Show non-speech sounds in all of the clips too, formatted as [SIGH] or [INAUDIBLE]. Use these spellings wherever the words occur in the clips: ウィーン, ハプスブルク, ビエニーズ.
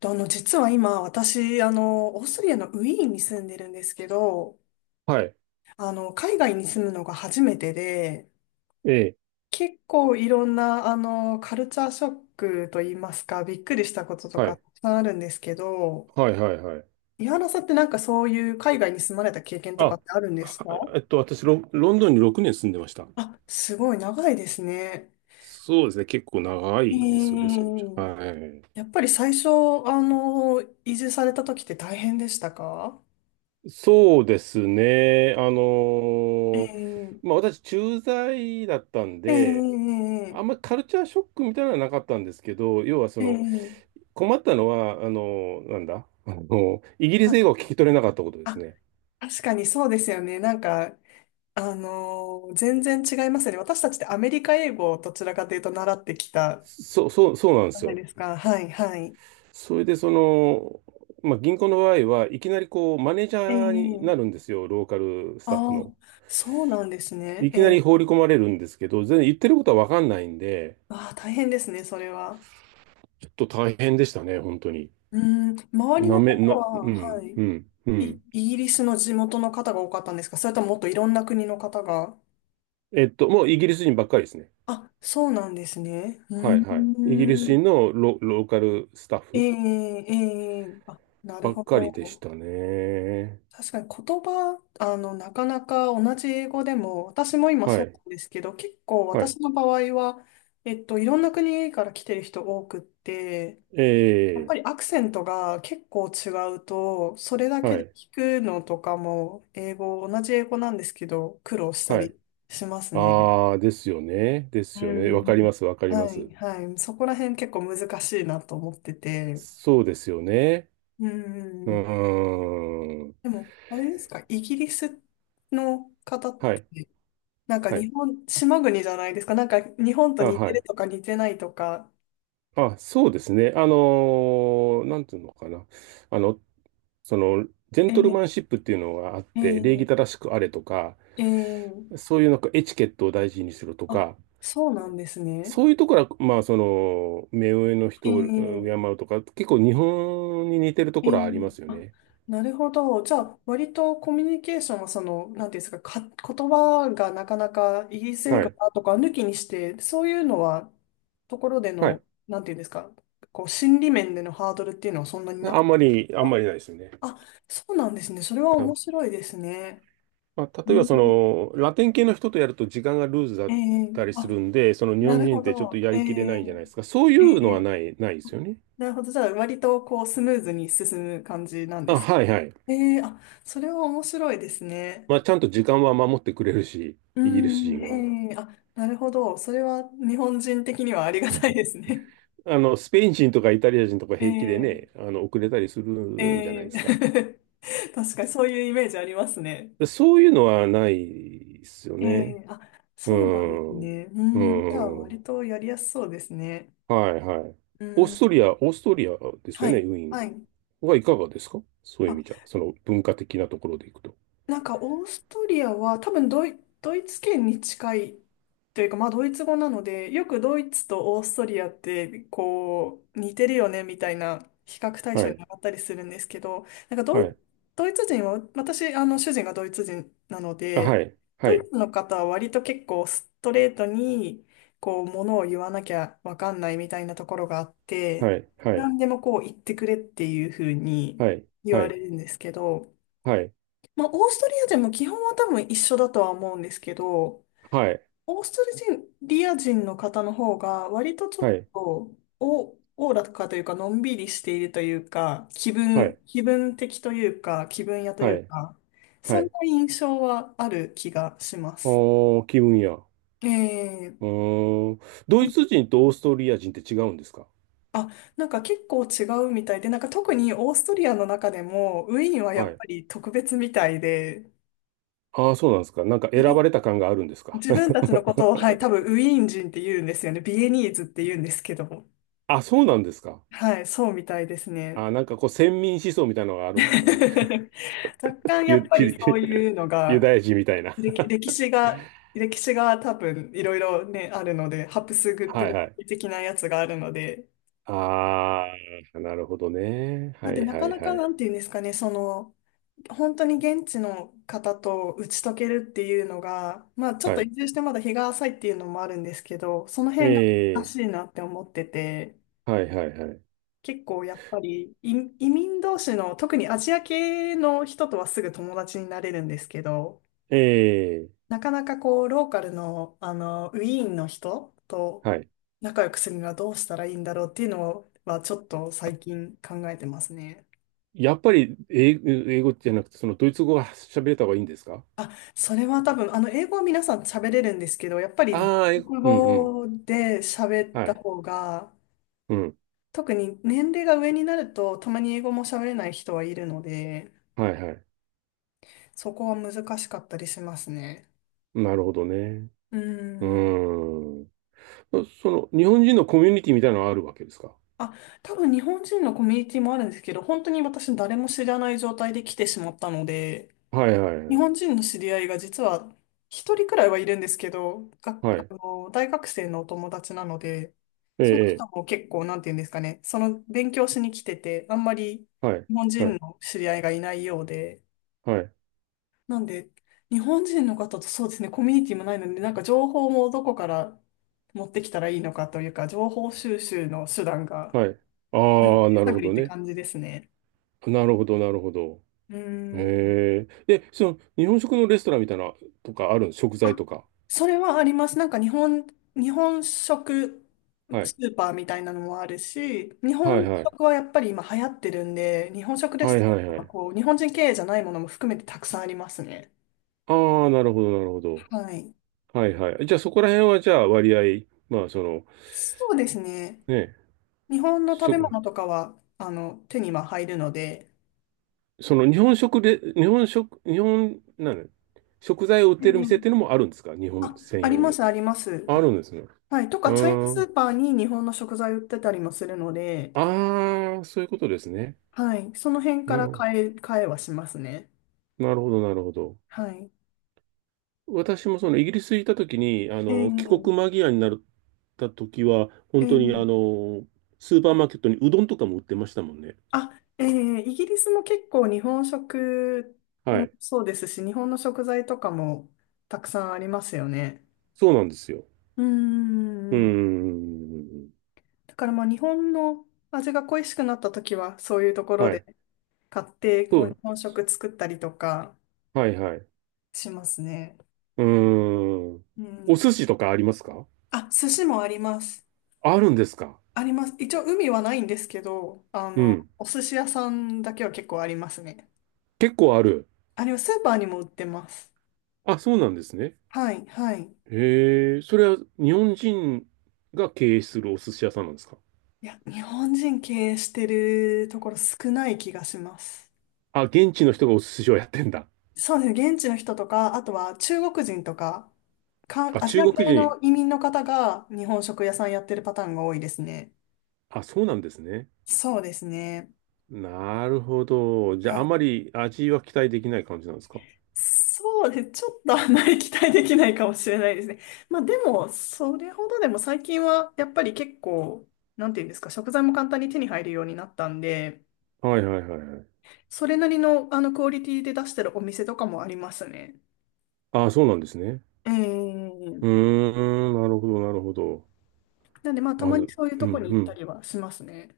と実は今、私、オーストリアのウィーンに住んでるんですけど、はい。海外に住むのが初めてで、ええ。結構いろんな、カルチャーショックといいますか、びっくりしたこととはかい。たくさんあるんですけど、はい、はい、はい。井原さんってなんかそういう海外に住まれた経験とかあ、ってあるんですはか？えっと、ロンドンに6年住んでました。あ、すごい長いですね。そうですね。結構長えいですよね、それじゃ。ー、はい。やっぱり最初、移住された時って大変でしたか？そうですね。えーー、まあ私、駐在だったんえー、で、あえんまりカルチャーショックみたいなのはなかったんですけど、要はそー、えの、ー困ったのは、あのーなんだ、あのーイギリうスん。英語を聞き取れなかったことですあ、ね。確かにそうですよね。なんか、全然違いますよね。私たちってアメリカ英語をどちらかというと習ってきたそうなんでじゃすないよ。ですか。はい、はい。それでその、まあ、銀行の場合はいきなりこうマネージえャーにえ。なるんですよ、ローカルスタッフあの。あ、そうなんですね。いえきなり放りえ。込まれるんですけど、全然言ってることはわかんないんで、ああ、大変ですね、それは。ちょっと大変でしたね、本当に。うん、周りなのめ、方な、は、うはん、うい、ん、うい、ん。イギリスの地元の方が多かったんですか？それとももっといろんな国の方が。えっと、もうイギリス人ばっかりですね。あ、そうなんですね。はい、うん、はい。イギリス人のロ、ローカルスタッえフえ、ええ。あ、なばるっほかりでしど。たね。確かに言葉、なかなか同じ英語でも、私も今はそうない、んですけど、結構は私い。の場合は、いろんな国から来てる人多くって、えやっぱえ、りアクセントが結構違うと、それだはけでい、聞くのとかも、英語、同じ英語なんですけど、苦労したはい。りしますね。ああ、ですよね。ですうよね。わかん。ります、わかりまはす。い、はい。そこら辺結構難しいなと思ってて。そうですよね。ううん。ーん。でも、あれですか、イギリスの方っはい。て、なんかはい。日本、島国じゃないですか。なんか日本とあ、似はてるい。とか似てないとか。あ、そうですね。あのーなんていうのかな。あの、その、ジェンえトルえ、マンシップっていうのがあっえて、礼儀え、正しくあれとか、ええ、そういうなんかエチケットを大事にするとあ、か、そうなんですね。そういうところは、まあ、その、目上のえ人を敬え、うとか、結構日本に似てるとえこえ、ろはありますよあ、ね。なるほど。じゃあ、割とコミュニケーションはその、なんていうんですか、言葉がなかなかイギリス英は語い。だとか抜きにして、そういうのは、ところではの、い。なんていうんですか、こう、心理面でのハードルっていうのはそんなになあかんっまり、あんた。まりないですよね。あ、そうなんですね。それは面白いですね。まあ、う例えばそん。のラテン系の人とやると時間がルーズだえっえ。たりすあ、るんで、その日な本る人ほってちょっとど。やえりえ、きれないじゃないですか。そういえうのはえ。ないですよね。なるほど。じゃあ、割とこう、スムーズに進む感じなんであ、す。はいはい。ええ。あ、それは面白いですね。まあ、ちゃんと時間は守ってくれるし、うイギリスん、人は。ええ。あ、なるほど。それは日本人的にはありがたいですね。あの、スペイン人とかイタリア人とか平気で [LAUGHS] ね、ええ、あの、遅れたりするんじゃないえですか。え。 [LAUGHS] 確かにそういうイメージありますね。でそういうのはないですよえね。え。あ、うそうなんですん。うね。うん、じゃあ、ん。割とやりやすそうですね。はいはい。うん、オーストリアですはよね、い、ウィーンはい。はいかがですか、そういう意味じゃ、その文化的なところでいくと。なんかオーストリアは多分ドイツ圏に近いというか、まあドイツ語なので、よくドイツとオーストリアってこう似てるよねみたいな比較対は象にい、なったりするんですけど、なんかはい、ドイツ人は、私、あの主人がドイツ人なのあ、で、はい、はドイい、ツの方は割と結構ストレートにこうものを言わなきゃわかんないみたいなところがあって、はい、はい、何でもこう言ってくれっていうふうにはい、言はわい、れるんですけど、はい、まあ、オーストリア人も基本は多分一緒だとは思うんですけど、オーストリア人の方の方が割とちょはっい、とお、おおらかというか、のんびりしているというか、はい、気分的というか、気分屋といはうい、か、はい、はそんない。印象はある気がしまあす。ー、気分や。えうえ。ーん。ドイツ人とオーストリア人って違うんですか？あ、なんか結構違うみたいで、なんか特にオーストリアの中でも、ウィーンはやっはい。ぱり特別みたいで、ああ、そうなんですか。なんか選ばれた感があるんですか？ 自分たちのこ [LAUGHS] とを、はい、多分ウィーン人って言うんですよね。ビエニーズって言うんですけども。あ、そうなんですか。はい、そうみたいですね。あ、なんかこう、先民思想みたいなのがあるんですか [LAUGHS] ね。若干やっユ、ぱりひ そういうの [LAUGHS] ユが、ダヤ人みたいな。[LAUGHS] 歴史が、歴史が多分いろいろね、あるので、ハプスブルはいはい。ク的なやつがあるので、ああ、なるほどね。だはっていなはかいなはかない。んていうんですかね、その、本当に現地の方と打ち解けるっていうのが、まあちょっはとい。移住してまだ日が浅いっていうのもあるんですけど、そのえ辺が難え、しいなって思ってて、はいはいはい。結構やっぱり移民同士の特にアジア系の人とはすぐ友達になれるんですけど、ええ、なかなかこうローカルの、あのウィーンの人とはい。仲良くするにはどうしたらいいんだろうっていうのはちょっと最近考えてますね。やっぱり英語、英語じゃなくて、そのドイツ語が喋れた方がいいんですか？あ、それは多分あの英語は皆さん喋れるんですけど、やっぱりああー、英語、国うんうん。語で喋っはたい。方がうん。特に年齢が上になるとたまに英語も喋れない人はいるので、はいはい。そこは難しかったりしますね。なるほどね。ううーん。ーん。その、日本人のコミュニティみたいなのはあるわけですか？あ、多分日本人のコミュニティもあるんですけど、本当に私誰も知らない状態で来てしまったので、はいはい日はい。本人の知り合いが実は一人くらいはいるんですけど、が、はあい。の、大学生のお友達なので、えそのえ、え人も結構、なんていうんですかね、その勉強しに来てて、あんまりえはい。日本は人い。の知り合いがいないようで、はい。なんで、日本人の方とそうですね、コミュニティもないので、なんか情報もどこから持ってきたらいいのかというか、情報収集の手段が、はい。ああ、なる探ほりっどてね。感じですね。なるほど、なるほど。うーん。へえ。で、その、日本食のレストランみたいな、とかあるん、食材あ、とか。それはあります。なんか日本、日本食はい。スーパーみたいなのもあるし、日は本いはい。食はやっぱり今流行ってるんで、日本食レはいストラはンいははい。こう、日本人経営じゃないものも含めてたくさんありますね。ああ、なるほど、なるほど。はい。はいはい。じゃあ、そこら辺は、じゃあ、割合、まあ、その、そうですね。ね、日本の食べ食、物とかは、手には入るので。その、日本食で、日本食、日本、なの食材を売っえてる店っていうのえ。もあるんですか、日本あ、専あり用まの。す、あります。あるんですね。はい。とうか、チャイナースん。ーパーに日本の食材売ってたりもするので、ああ、そういうことですね。はい。その辺かなるらほ変えはしますね。ど、なるほど、なるほど。はい。私もそのイギリス行った時に、あの、帰国ええ、間際になった時は、え本当にあえ。の、スーパーマーケットにうどんとかも売ってましたもんね。あ、ええイギリスも結構日本食はもい。そうですし、日本の食材とかもたくさんありますよね。そうなんですよ。うーうーん。ん。だからまあ日本の味が恋しくなった時は、そういうところはでい。買って、そこう日う。本食作ったりとかはいはい。うしますね。ーん。うおん。寿司とかありますか？あ、寿司もあります。あるんですか？あります。一応海はないんですけど、うん。お寿司屋さんだけは結構ありますね。結構ある。あれはスーパーにも売ってます。あ、そうなんですね。はい、はい。へえ、それは日本人が経営するお寿司屋さんなんですか？いや、日本人経営してるところ少ない気がします。あ、現地の人がお寿司をやってんだ。そうですね。現地の人とか、あとは中国人とか、か、あ、アジ中ア国系人。の移民の方が日本食屋さんやってるパターンが多いですね。あ、そうなんですね。そうですね。なるほど。じゃあ、あまり味は期待できない感じなんですか？そうです。ちょっとあまり期待できないかもしれないですね。まあでも、それほどでも最近はやっぱり結構、なんていうんですか、食材も簡単に手に入るようになったんで、はいはいはいはい。それなりのあのクオリティで出してるお店とかもありますね。ああ、そうなんですね。ええ。うーん、なるほど、なるほど。なんでまあたままにず、そういううとこん、に行うったん。りはしますね。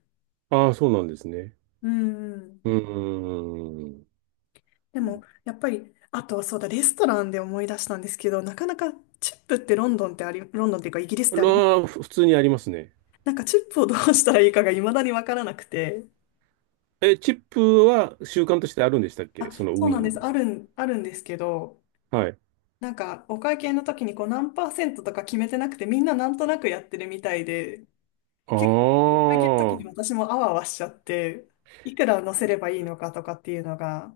ああ、そうなんですね。うんうん。うーん。でも、やっぱり、あとそうだ、レストランで思い出したんですけど、なかなかチップってロンドンっていうかイギリスってあり、らふ普通にありますね。なんかチップをどうしたらいいかが未だにわからなくて。え、チップは習慣としてあるんでしたっあ、け、そのウそうなィんーンです。に。あるんですけど、はい。なんかお会計の時にこう何パーセントとか決めてなくて、みんななんとなくやってるみたいで、ああ、結構お会計の時はに私もあわあわしちゃって、いくら乗せればいいのかとかっていうのが、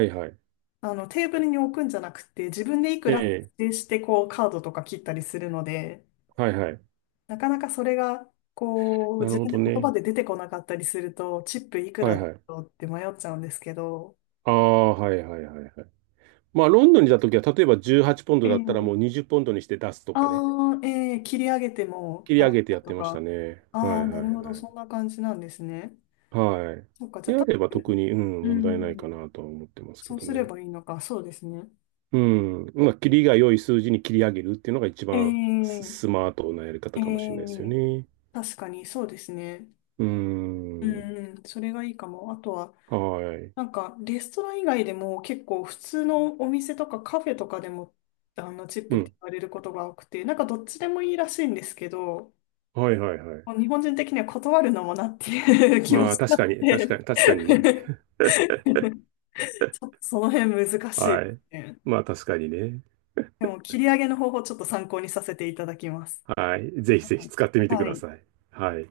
いはい。あのテーブルに置くんじゃなくて、自分でいくえらえ、指定してこうカードとか切ったりするので、はいはい。なかなかそれがこうなる自ほ分でど言葉ね。で出てこなかったりすると、チップいくはらいだはい。ろうって迷っちゃうんですけど、ああ、はいはいはいはい。まあ、ロンドンにいた時は、例えば18ポンえドだったらえ。もう20ポンドにして出すとかね、ああ、えー切り上げても切り払上っげてたやっとてましたか。ね。はあいあ、はいなるほど、はい。そんな感じなんですね。はい。そっか、じゃであ、あれば特に、うん、う問題ないかん、なとは思ってますけそうどすれね。ばいいのか、そうですね。うん。まあ、切りが良い数字に切り上げるっていうのが一え番ー、スマートなやりえ方かもしれないですよー、ね。確かにそうですね。うん。うん、それがいいかも。あとは、はい。なんか、レストラン以外でも結構普通のお店とかカフェとかでも、チップうってん。言われることが多くて、なんかどっちでもいいらしいんですけど、はいはいはい。もう日本人的には断るのもなっていう [LAUGHS] 気もまあ、した確のかに、確で かに、確 [LAUGHS] かにね。ちょっとその辺難しいはでい。すね。まあ、確かにね。でも、切り上げの方法ちょっと参考にさせていただきます。はい。ぜひはぜひい。使ってみてくはだいさい。はい。